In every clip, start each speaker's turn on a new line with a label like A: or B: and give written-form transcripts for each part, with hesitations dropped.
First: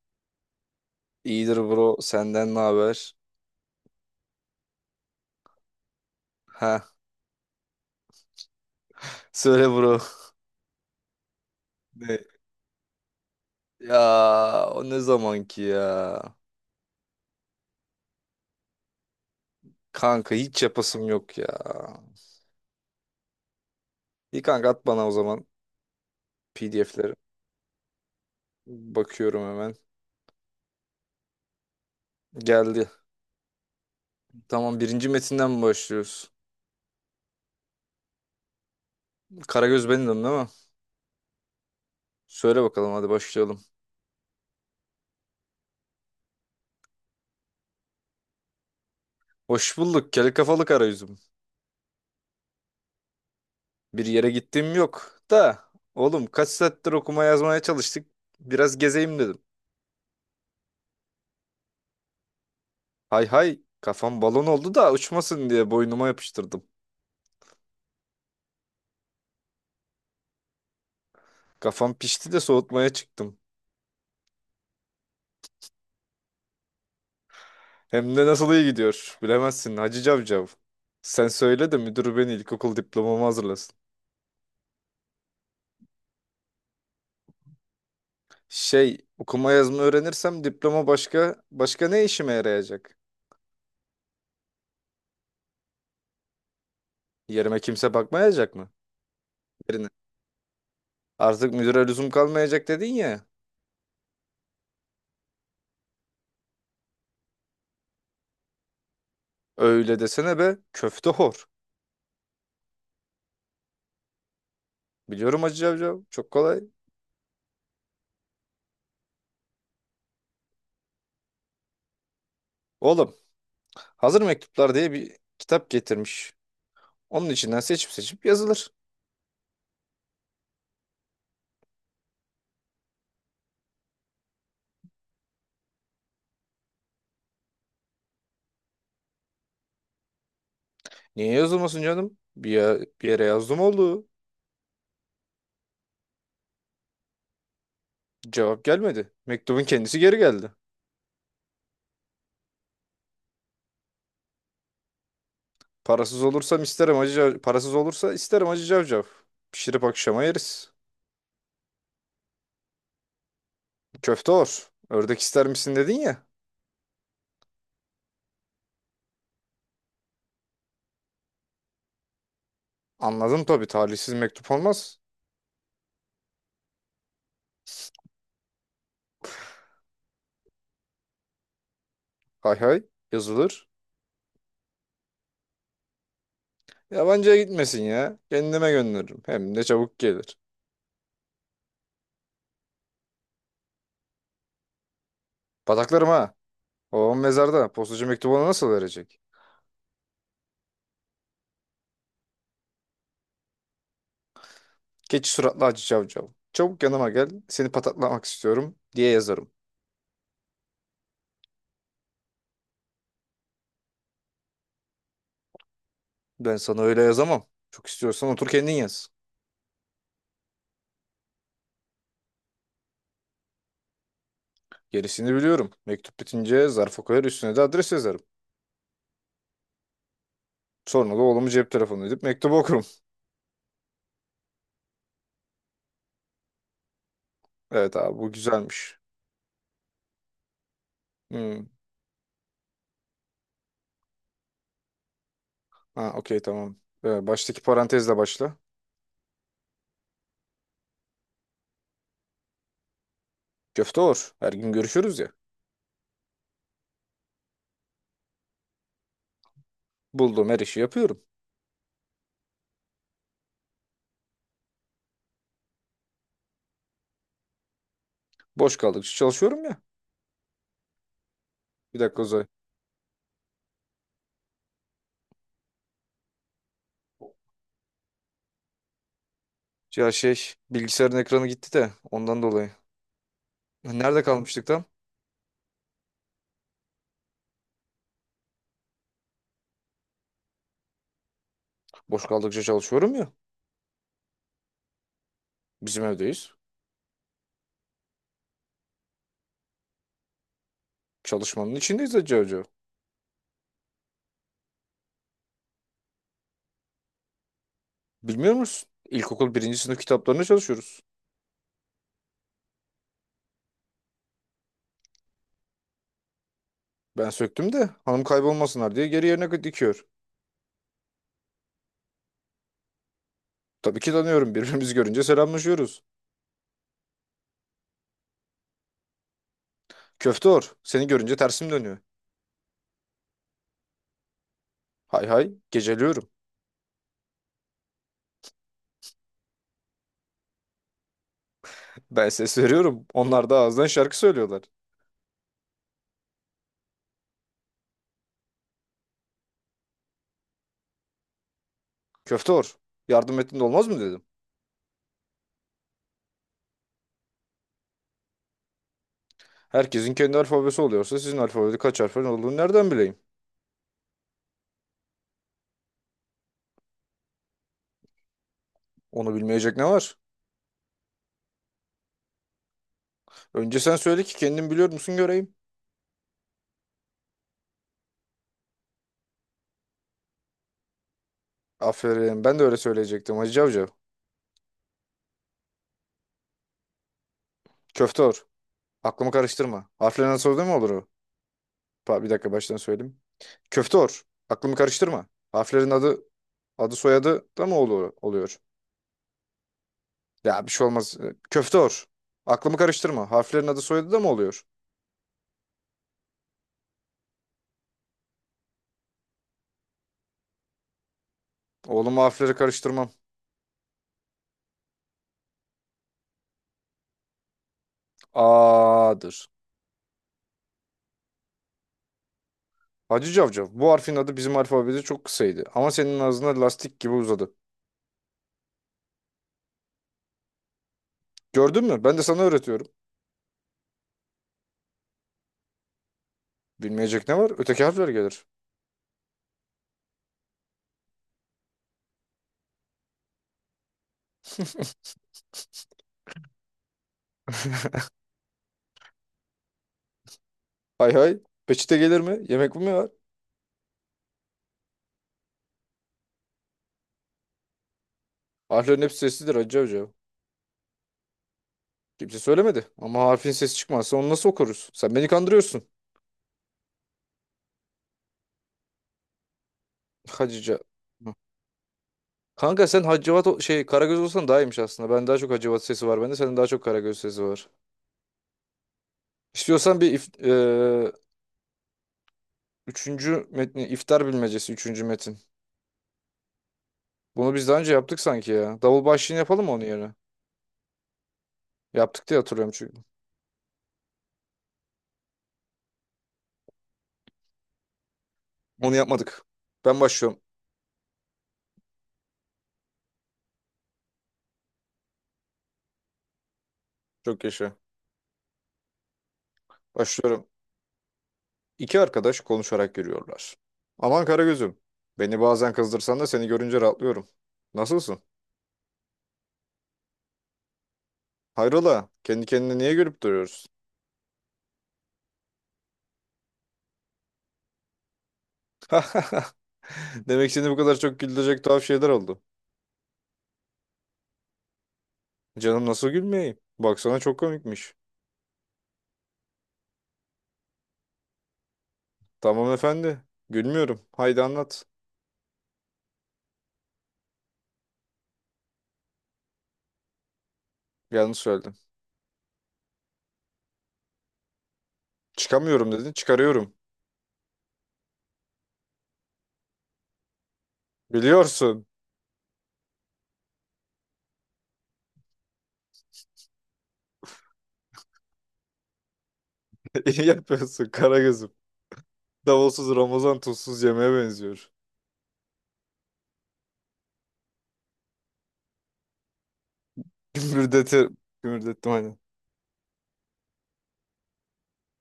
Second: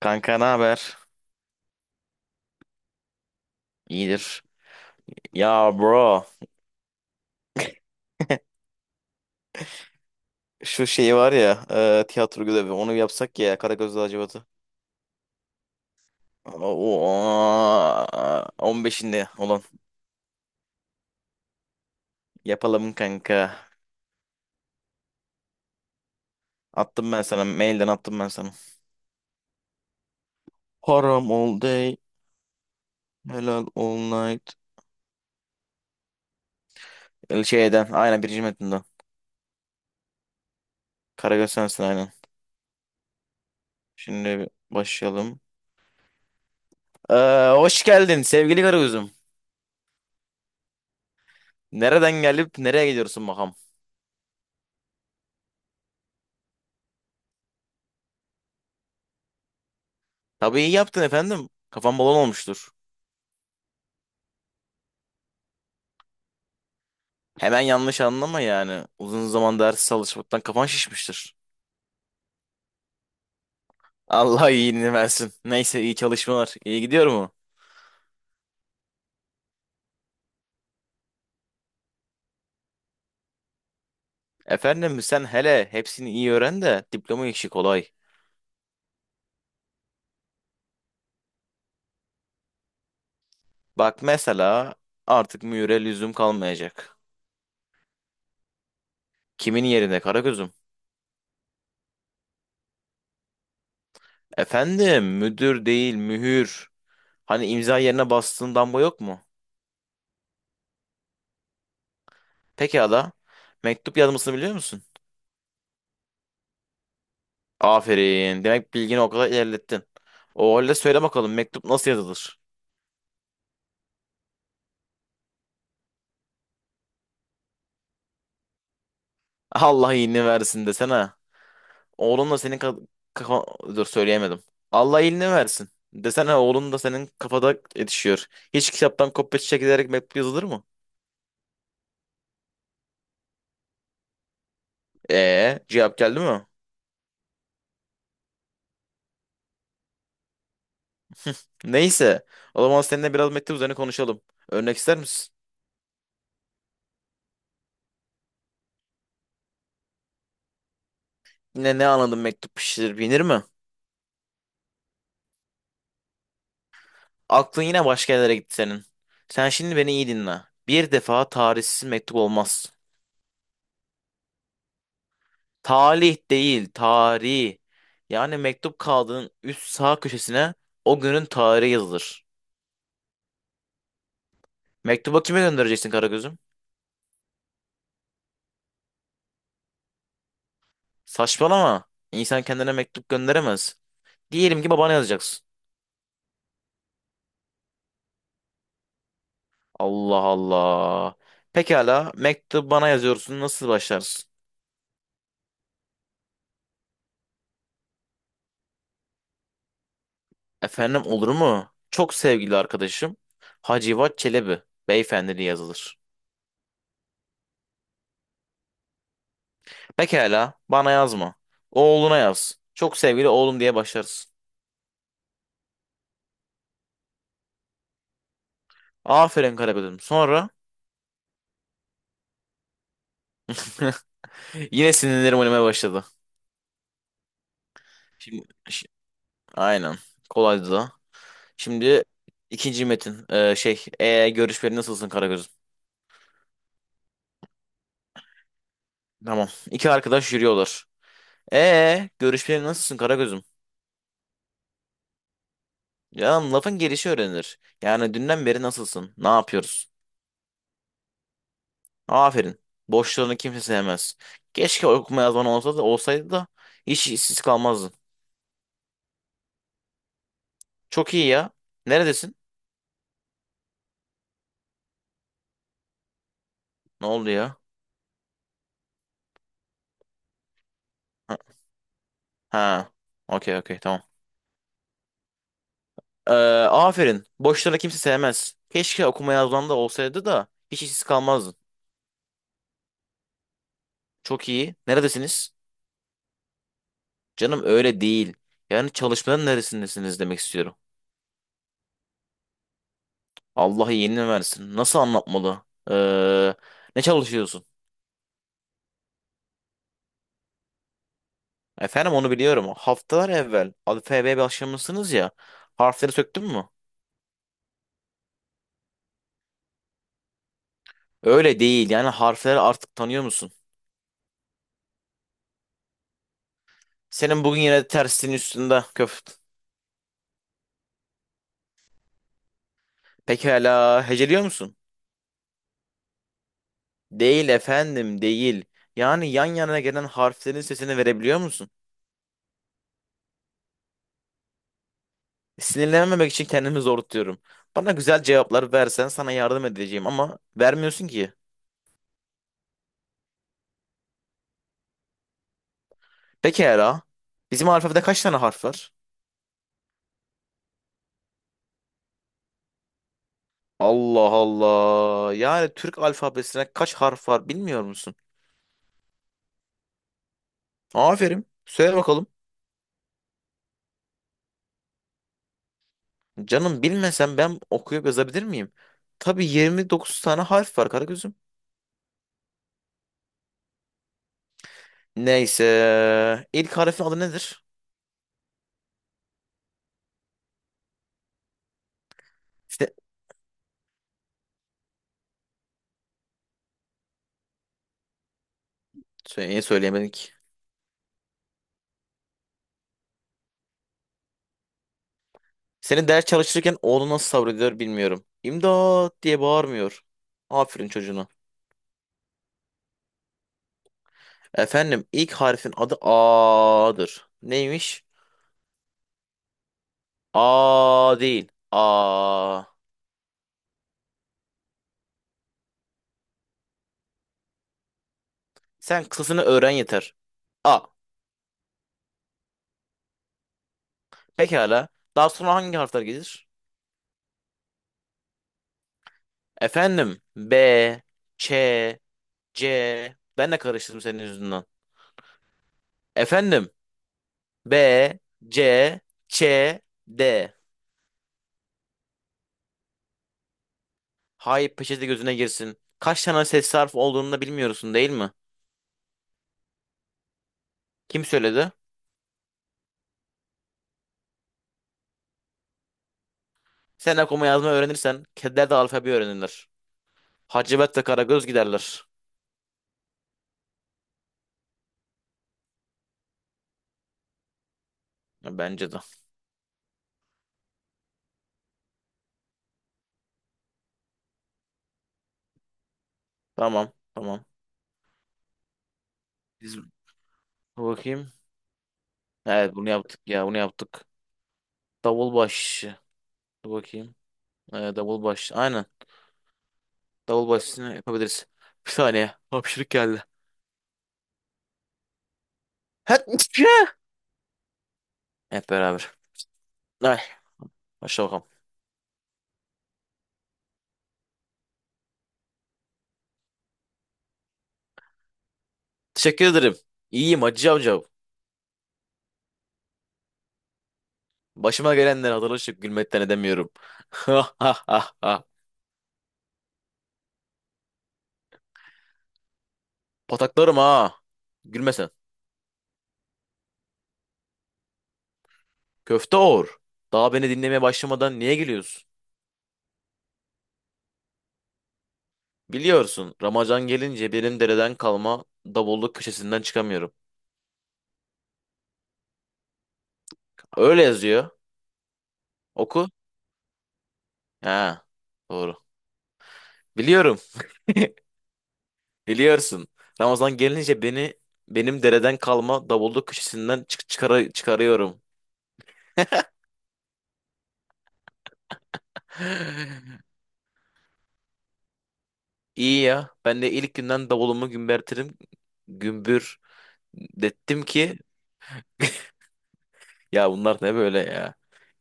A: Kanka ne haber?
B: İyidir bro. Senden ne haber?
A: İyidir. Ya bro,
B: Ha, söyle bro.
A: şu şey var ya,
B: Ne?
A: tiyatro görevi onu yapsak ya
B: Ya
A: Karagöz Lacivati.
B: o ne zamanki ya?
A: Oo, 15'inde olan
B: Kanka hiç yapasım yok ya.
A: yapalım kanka.
B: İyi kanka at bana o zaman
A: Attım
B: PDF'leri.
A: ben sana, mailden attım ben sana.
B: Bakıyorum hemen.
A: Haram all day,
B: Geldi.
A: helal all night.
B: Tamam, birinci metinden mi başlıyoruz?
A: El Şeyden, aynen birinci metinden.
B: Karagöz benimdim değil mi?
A: Karagöz sensin aynen.
B: Söyle bakalım, hadi başlayalım.
A: Şimdi başlayalım. Ee, Hoş geldin sevgili Karagöz'üm.
B: Hoş bulduk kel kafalı karagözüm.
A: Nereden gelip nereye gidiyorsun bakalım?
B: Bir yere gittiğim yok da. Oğlum, kaç saattir okuma yazmaya çalıştık. Biraz gezeyim dedim.
A: Tabii iyi yaptın efendim. Kafam balon olmuştur.
B: Hay hay, kafam balon oldu da uçmasın diye boynuma yapıştırdım.
A: Hemen yanlış anlama yani. Uzun zaman ders çalışmaktan kafan şişmiştir.
B: Kafam pişti de soğutmaya çıktım.
A: Allah iyiliğini versin. Neyse iyi çalışmalar. İyi gidiyor mu?
B: Hem de nasıl iyi gidiyor bilemezsin Hacı Cavcav. Sen söyle de müdür beni ilkokul diplomamı hazırlasın.
A: Efendim sen hele hepsini iyi öğren de diploma işi kolay.
B: Okuma yazma öğrenirsem diploma başka başka ne işime yarayacak?
A: Bak mesela artık mühüre lüzum kalmayacak.
B: Yerime kimse bakmayacak mı?
A: Kimin
B: Yerine.
A: yerine Karagöz'üm?
B: Artık müdüre lüzum kalmayacak dedin ya.
A: Efendim müdür değil mühür. Hani imza yerine bastığın damga yok mu?
B: Öyle desene be köfte hor.
A: Pekala. Mektup yazmasını biliyor musun?
B: Biliyorum Hacı Cavcav, çok kolay.
A: Aferin. Demek bilgini o kadar ilerlettin. O halde söyle bakalım mektup nasıl yazılır?
B: Oğlum hazır mektuplar diye bir kitap getirmiş. Onun içinden seçip seçip yazılır.
A: Allah iyiliğini versin desene. Oğlun da senin kafa... Dur söyleyemedim. Allah iyiliğini versin. Desene oğlun da senin kafada yetişiyor. Hiç kitaptan kopya çekilerek mektup yazılır mı?
B: Niye yazılmasın canım? Bir, bir yere yazdım oldu.
A: Cevap geldi mi?
B: Cevap gelmedi. Mektubun kendisi geri geldi.
A: Neyse. O zaman seninle biraz mektup üzerine konuşalım. Örnek ister misin?
B: Parasız olursam isterim acı parasız olursa isterim acı cavcav. Pişirip akşama yeriz.
A: Yine ne anladın mektup pişirir binir mi?
B: Köfte olur. Ördek ister misin dedin ya.
A: Aklın yine başka yerlere gitti senin. Sen şimdi beni iyi dinle. Bir defa tarihsiz mektup olmaz.
B: Anladım, tabii talihsiz mektup olmaz.
A: Talih değil, tarih. Yani mektup kağıdının üst sağ köşesine o günün tarihi yazılır.
B: Hay hay, yazılır.
A: Mektubu kime göndereceksin Karagöz'üm?
B: Yabancıya gitmesin ya. Kendime gönderirim. Hem de çabuk gelir.
A: Saçmalama. İnsan kendine mektup gönderemez. Diyelim ki babana yazacaksın.
B: Bataklarım ha. Babam mezarda. Postacı mektubu ona nasıl verecek?
A: Allah Allah. Pekala, mektup bana yazıyorsun. Nasıl başlarsın?
B: Geç suratlı acı cavcav. Çabuk yanıma gel. Seni patatlamak istiyorum diye yazarım.
A: Efendim olur mu? Çok sevgili arkadaşım Hacivat Çelebi beyefendiliği yazılır.
B: Ben sana öyle yazamam. Çok istiyorsan otur kendin yaz.
A: Pekala, bana yazma. Oğluna yaz. Çok sevgili oğlum diye başlarsın.
B: Gerisini biliyorum. Mektup bitince zarfa koyar, üstüne de adres yazarım.
A: Aferin Karagöz'üm. Sonra
B: Sonra da oğlumu cep telefonu edip mektubu okurum.
A: yine sinirlerim oynamaya başladı.
B: Evet abi, bu
A: Şimdi
B: güzelmiş.
A: aynen. Kolaydı da.
B: Hmm.
A: Şimdi ikinci metin. Görüşmelerin nasılsın Karagöz'üm?
B: Ha, okey, tamam. Baştaki parantezle başla.
A: Tamam. İki arkadaş yürüyorlar. Görüşmelerin nasılsın Karagöz'üm?
B: Köfte olur. Her gün görüşürüz ya.
A: Ya lafın gelişi öğrenilir. Yani dünden beri nasılsın? Ne yapıyoruz?
B: Bulduğum her işi yapıyorum.
A: Aferin. Boşlarını kimse sevmez. Keşke okuma yazman olsa da olsaydı da hiç işsiz kalmazdın.
B: Boş kaldıkça çalışıyorum ya.
A: Çok iyi ya.
B: Bir dakika
A: Neredesin?
B: Uzay.
A: Ne oldu ya?
B: Ya bilgisayarın
A: Ha,
B: ekranı gitti de ondan dolayı.
A: ha. Okey okey tamam.
B: Nerede kalmıştık tam?
A: Ee, Aferin. Boşlara kimse sevmez. Keşke okuma yazman da olsaydı da hiç işsiz kalmazdın.
B: Boş kaldıkça çalışıyorum ya.
A: Çok iyi. Neredesiniz?
B: Bizim evdeyiz.
A: Canım öyle değil. Yani çalışmanın neresindesiniz demek istiyorum.
B: Çalışmanın içindeyiz Hacı Hoca.
A: Allah iyiliğini versin. Nasıl anlatmalı? Ee, Ne çalışıyorsun?
B: Bilmiyor musun? İlkokul birinci sınıf kitaplarına çalışıyoruz.
A: Efendim onu biliyorum. Haftalar evvel alfabeye başlamışsınız ya. Harfleri söktün mü?
B: Ben söktüm de hanım kaybolmasınlar diye geri yerine dikiyor.
A: Öyle değil. Yani harfleri artık tanıyor musun?
B: Tabii ki tanıyorum. Birbirimizi görünce selamlaşıyoruz.
A: Senin bugün yine tersinin üstünde köft.
B: Köfte or. Seni görünce tersim dönüyor.
A: Pekala heceliyor musun?
B: Hay hay. Geceliyorum.
A: Değil efendim, değil. Yani yan yana gelen harflerin sesini verebiliyor musun?
B: Ben ses veriyorum. Onlar da ağızdan şarkı söylüyorlar.
A: Sinirlenmemek için kendimi zor tutuyorum. Bana güzel cevaplar versen sana yardım edeceğim ama vermiyorsun ki.
B: Köfte or. Yardım ettin de olmaz mı dedim.
A: Pekala. Bizim alfabede kaç tane harf var?
B: Herkesin kendi alfabesi oluyorsa sizin alfabede kaç harfin olduğunu nereden bileyim?
A: Allah Allah. Yani Türk alfabesine kaç harf var bilmiyor musun?
B: Onu bilmeyecek ne var?
A: Aferin. Söyle bakalım.
B: Önce sen söyle ki kendin biliyor musun göreyim.
A: Canım bilmesem ben okuyup yazabilir miyim? Tabii 29 tane harf var Karagöz'üm.
B: Aferin. Ben de öyle söyleyecektim Hacı Avcı.
A: Neyse. İlk harfin adı nedir?
B: Köfteor. Aklımı karıştırma. Harflerin adı soruda mı olur o? Bir dakika baştan
A: İşte
B: söyleyeyim. Köfteor. Aklımı karıştırma. Harflerin adı soyadı da mı olur, oluyor?
A: söyleyemedik.
B: Ya bir şey olmaz. Köfteor. Aklımı karıştırma. Harflerin adı soyadı da mı oluyor?
A: Senin ders çalışırken oğlu nasıl sabrediyor bilmiyorum. İmdat diye bağırmıyor. Aferin çocuğuna.
B: Oğlum harfleri karıştırmam.
A: Efendim ilk harfin adı A'dır. Neymiş?
B: A'dır.
A: A değil. A.
B: Hacı Cavcav. Bu harfin adı bizim alfabede çok kısaydı. Ama senin ağzına lastik gibi uzadı.
A: Sen kısasını öğren yeter. A.
B: Gördün mü? Ben de sana öğretiyorum.
A: Pekala. Daha sonra hangi harfler gelir?
B: Bilmeyecek ne var? Öteki harfler gelir.
A: Efendim B, Ç, C. Ben de karıştırdım senin yüzünden. Efendim B, C, Ç, D.
B: Hay hay. Peçete gelir mi? Yemek mi var?
A: Hay peçete gözüne girsin. Kaç tane ses harf olduğunu da bilmiyorsun değil mi?
B: Harflerin hepsi sessizdir Hacı Hoca.
A: Kim söyledi?
B: Kimse söylemedi. Ama harfin sesi çıkmazsa onu nasıl okuruz? Sen beni kandırıyorsun.
A: Sen okuma yazma öğrenirsen kediler de alfabe öğrenirler.
B: Hacıca.
A: Hacivat ve
B: Hı.
A: Karagöz giderler.
B: Kanka sen Hacivat Karagöz olsan daha iyiymiş aslında. Ben daha çok Hacivat sesi var bende. Senin daha çok Karagöz sesi var.
A: Ya bence de.
B: İstiyorsan bir if, e, üçüncü metni, iftar bilmecesi üçüncü metin.
A: Tamam. Tamam.
B: Bunu biz daha önce yaptık sanki ya. Davul başlığını yapalım mı onun
A: Dur
B: yerine?
A: bakayım.
B: Yaptık diye hatırlıyorum
A: Evet bunu
B: çünkü.
A: yaptık ya bunu yaptık. Davulbaş. Dur bakayım. Davulbaş. Aynen.
B: Onu yapmadık. Ben başlıyorum.
A: Davulbaşını yapabiliriz. Bir saniye. Hapşırık geldi. Hep
B: Çok yaşa.
A: Hep beraber. Ay,
B: Başlıyorum.
A: başla bakalım.
B: İki arkadaş konuşarak yürüyorlar. Aman Karagöz'üm, beni bazen kızdırsan da seni görünce rahatlıyorum. Nasılsın?
A: Teşekkür ederim. İyiyim Hacı amca.
B: Hayrola, kendi kendine niye gülüp duruyoruz?
A: Başıma gelenleri hatırlaşıp gülmekten edemiyorum. Ha ha ha ha
B: Demek seni bu kadar çok güldürecek tuhaf şeyler oldu.
A: pataklarım ha. Gülme sen.
B: Canım nasıl gülmeyeyim? Baksana çok komikmiş.
A: Köfte Oğur, daha beni dinlemeye başlamadan niye geliyorsun?
B: Tamam efendi, gülmüyorum. Haydi anlat.
A: Biliyorsun, Ramazan gelince benim dereden kalma davulluk köşesinden çıkamıyorum.
B: Yanlış söyledim.
A: Öyle yazıyor.
B: Çıkamıyorum
A: Oku.
B: dedin, çıkarıyorum.
A: Ha, doğru. Biliyorum.
B: Biliyorsun.
A: Biliyorsun. Ramazan gelince beni Benim dereden kalma davulluk köşesinden çıkarıyorum.
B: İyi yapıyorsun Karagöz'üm. Davulsuz Ramazan tuzsuz yemeğe benziyor.
A: İyi ya. Ben de ilk günden davulumu gümbürtirim. Gümbür Dettim
B: Gümürdeti,
A: ki
B: gümürdettim.
A: ya bunlar ne böyle ya?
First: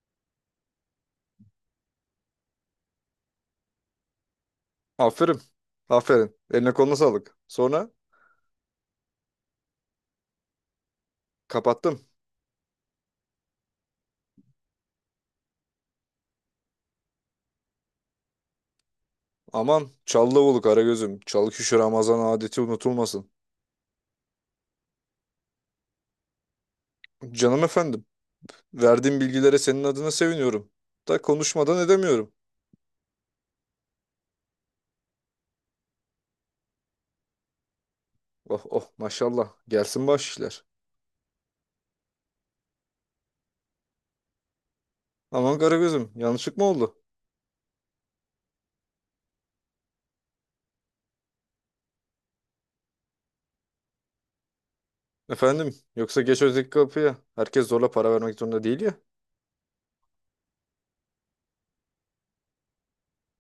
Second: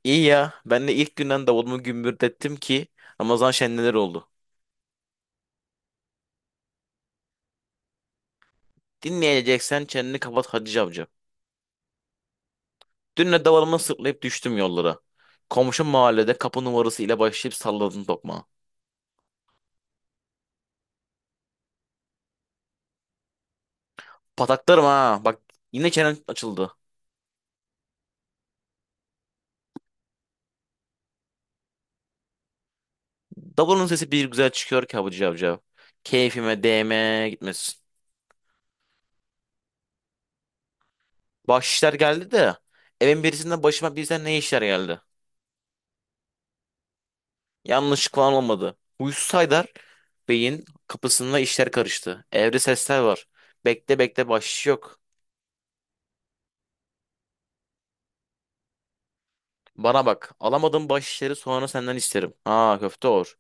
A: İyi ya. Ben de ilk günden davulumu gümbürdettim ki Ramazan şenliler oldu.
B: Aferin. Aferin. Eline koluna sağlık. Sonra
A: Dinleyeceksen çeneni kapat Hacı amca.
B: kapattım.
A: Dün de davulumu sırtlayıp düştüm yollara. Komşu mahallede kapı numarası ile başlayıp salladım tokmağı.
B: Aman Çallıoğlu Karagöz'üm. Çalıkuşu Ramazan adeti unutulmasın.
A: Pataklarım ha. Bak yine çenen açıldı.
B: Canım efendim. Verdiğim bilgilere senin adına seviniyorum. Da konuşmadan edemiyorum.
A: Davulun sesi bir güzel çıkıyor ki Hacı amca. Keyfime değme gitmesin.
B: Oh oh maşallah. Gelsin baş işler.
A: Bahşişler geldi de evin birisinden başıma birden ne işler geldi.
B: Aman Karagöz'üm, yanlışlık mı oldu?
A: Yanlışlık falan olmadı. Huysuz Haydar Beyin kapısında işler karıştı. Evde sesler var. Bekle bekle bahşiş yok.
B: Efendim yoksa geç öteki kapıya. Herkes zorla para vermek zorunda değil ya.
A: Bana bak. Alamadığım bahşişleri sonra senden isterim. Ha köfte olur.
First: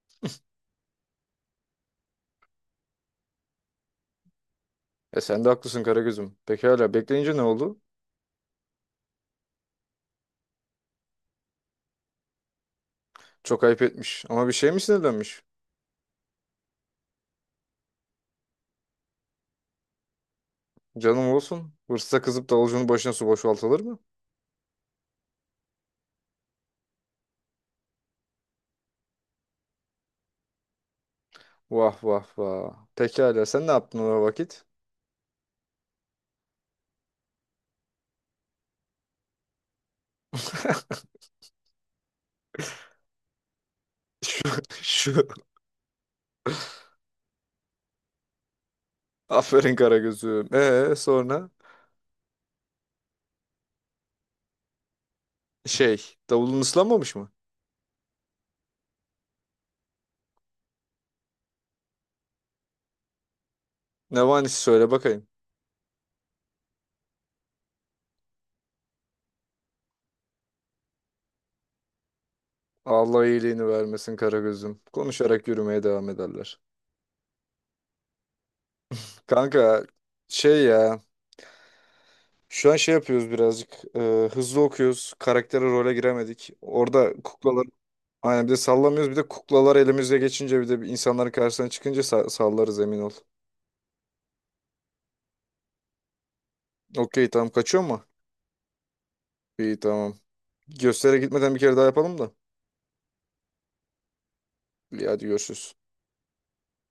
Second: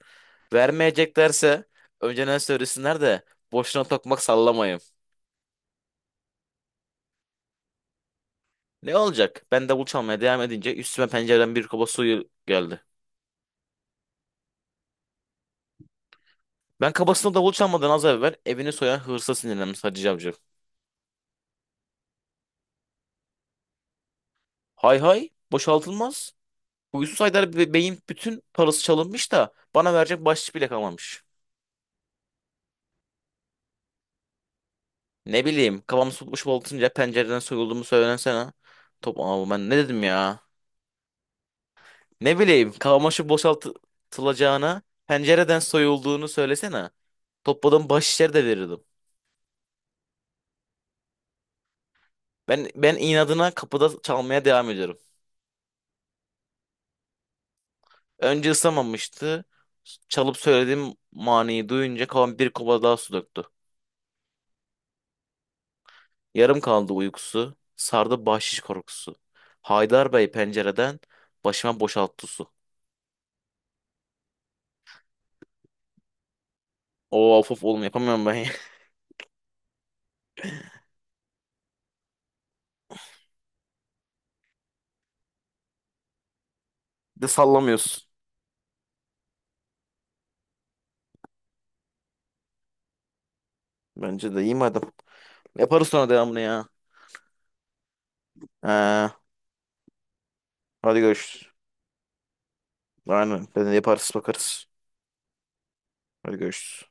A: Vermeyeceklerse önceden söylesinler de boşuna tokmak sallamayın.
B: E sen de haklısın Karagöz'üm. Pekala, bekleyince ne oldu?
A: Ne olacak? Ben davul çalmaya devam edince üstüme pencereden bir kaba suyu geldi.
B: Çok ayıp etmiş. Ama bir şey mi sinirlenmiş?
A: Ben kabasına davul çalmadan az evvel evini soyan hırsa sinirlenmiş Hacı Cavcı.
B: Canım olsun. Hırsıza kızıp davulcunun başına su boşaltılır mı?
A: Hay hay boşaltılmaz. Huysuz Haydar Bey'in bütün parası çalınmış da bana verecek bahşiş bile kalmamış.
B: Vah vah vah. Pekala sen ne yaptın o vakit?
A: Ne bileyim kafamı futboş atınca pencereden soyulduğumu söylensene. Top ama ben ne dedim ya? Ne bileyim kafama şu boşaltılacağına
B: Şu
A: pencereden soyulduğunu söylesene. Topladım baş içeri de verirdim.
B: aferin Karagöz'üm. Sonra
A: Ben inadına kapıda çalmaya devam ediyorum.
B: davulun ıslanmamış mı?
A: Önce ısınamamıştı. Çalıp söylediğim maniyi duyunca kafam bir kova daha su döktü.
B: Ne vanisi söyle bakayım.
A: Yarım kaldı uykusu. Sardı bahşiş korkusu. Haydar Bey pencereden başıma boşalttı su.
B: Allah iyiliğini vermesin Karagöz'üm. Konuşarak yürümeye devam ederler.
A: Oo of of oğlum yapamıyorum ben ya.
B: Kanka şey ya şu an şey yapıyoruz birazcık hızlı okuyoruz. Karaktere role giremedik. Orada
A: Bir de
B: kuklalar
A: sallamıyorsun.
B: aynen, bir de sallamıyoruz, bir de kuklalar elimize geçince, bir de insanların karşısına çıkınca sallarız emin ol.
A: Bence de iyi madem. Yaparız sonra devamını ya.
B: Okey tamam, kaçıyor mu?
A: Ha,
B: İyi tamam.
A: hadi
B: Göstere
A: görüşürüz.
B: gitmeden bir kere daha yapalım da.
A: Aynen. Ben de yaparız bakarız.
B: İyi, hadi görüşürüz.
A: Hadi görüşürüz.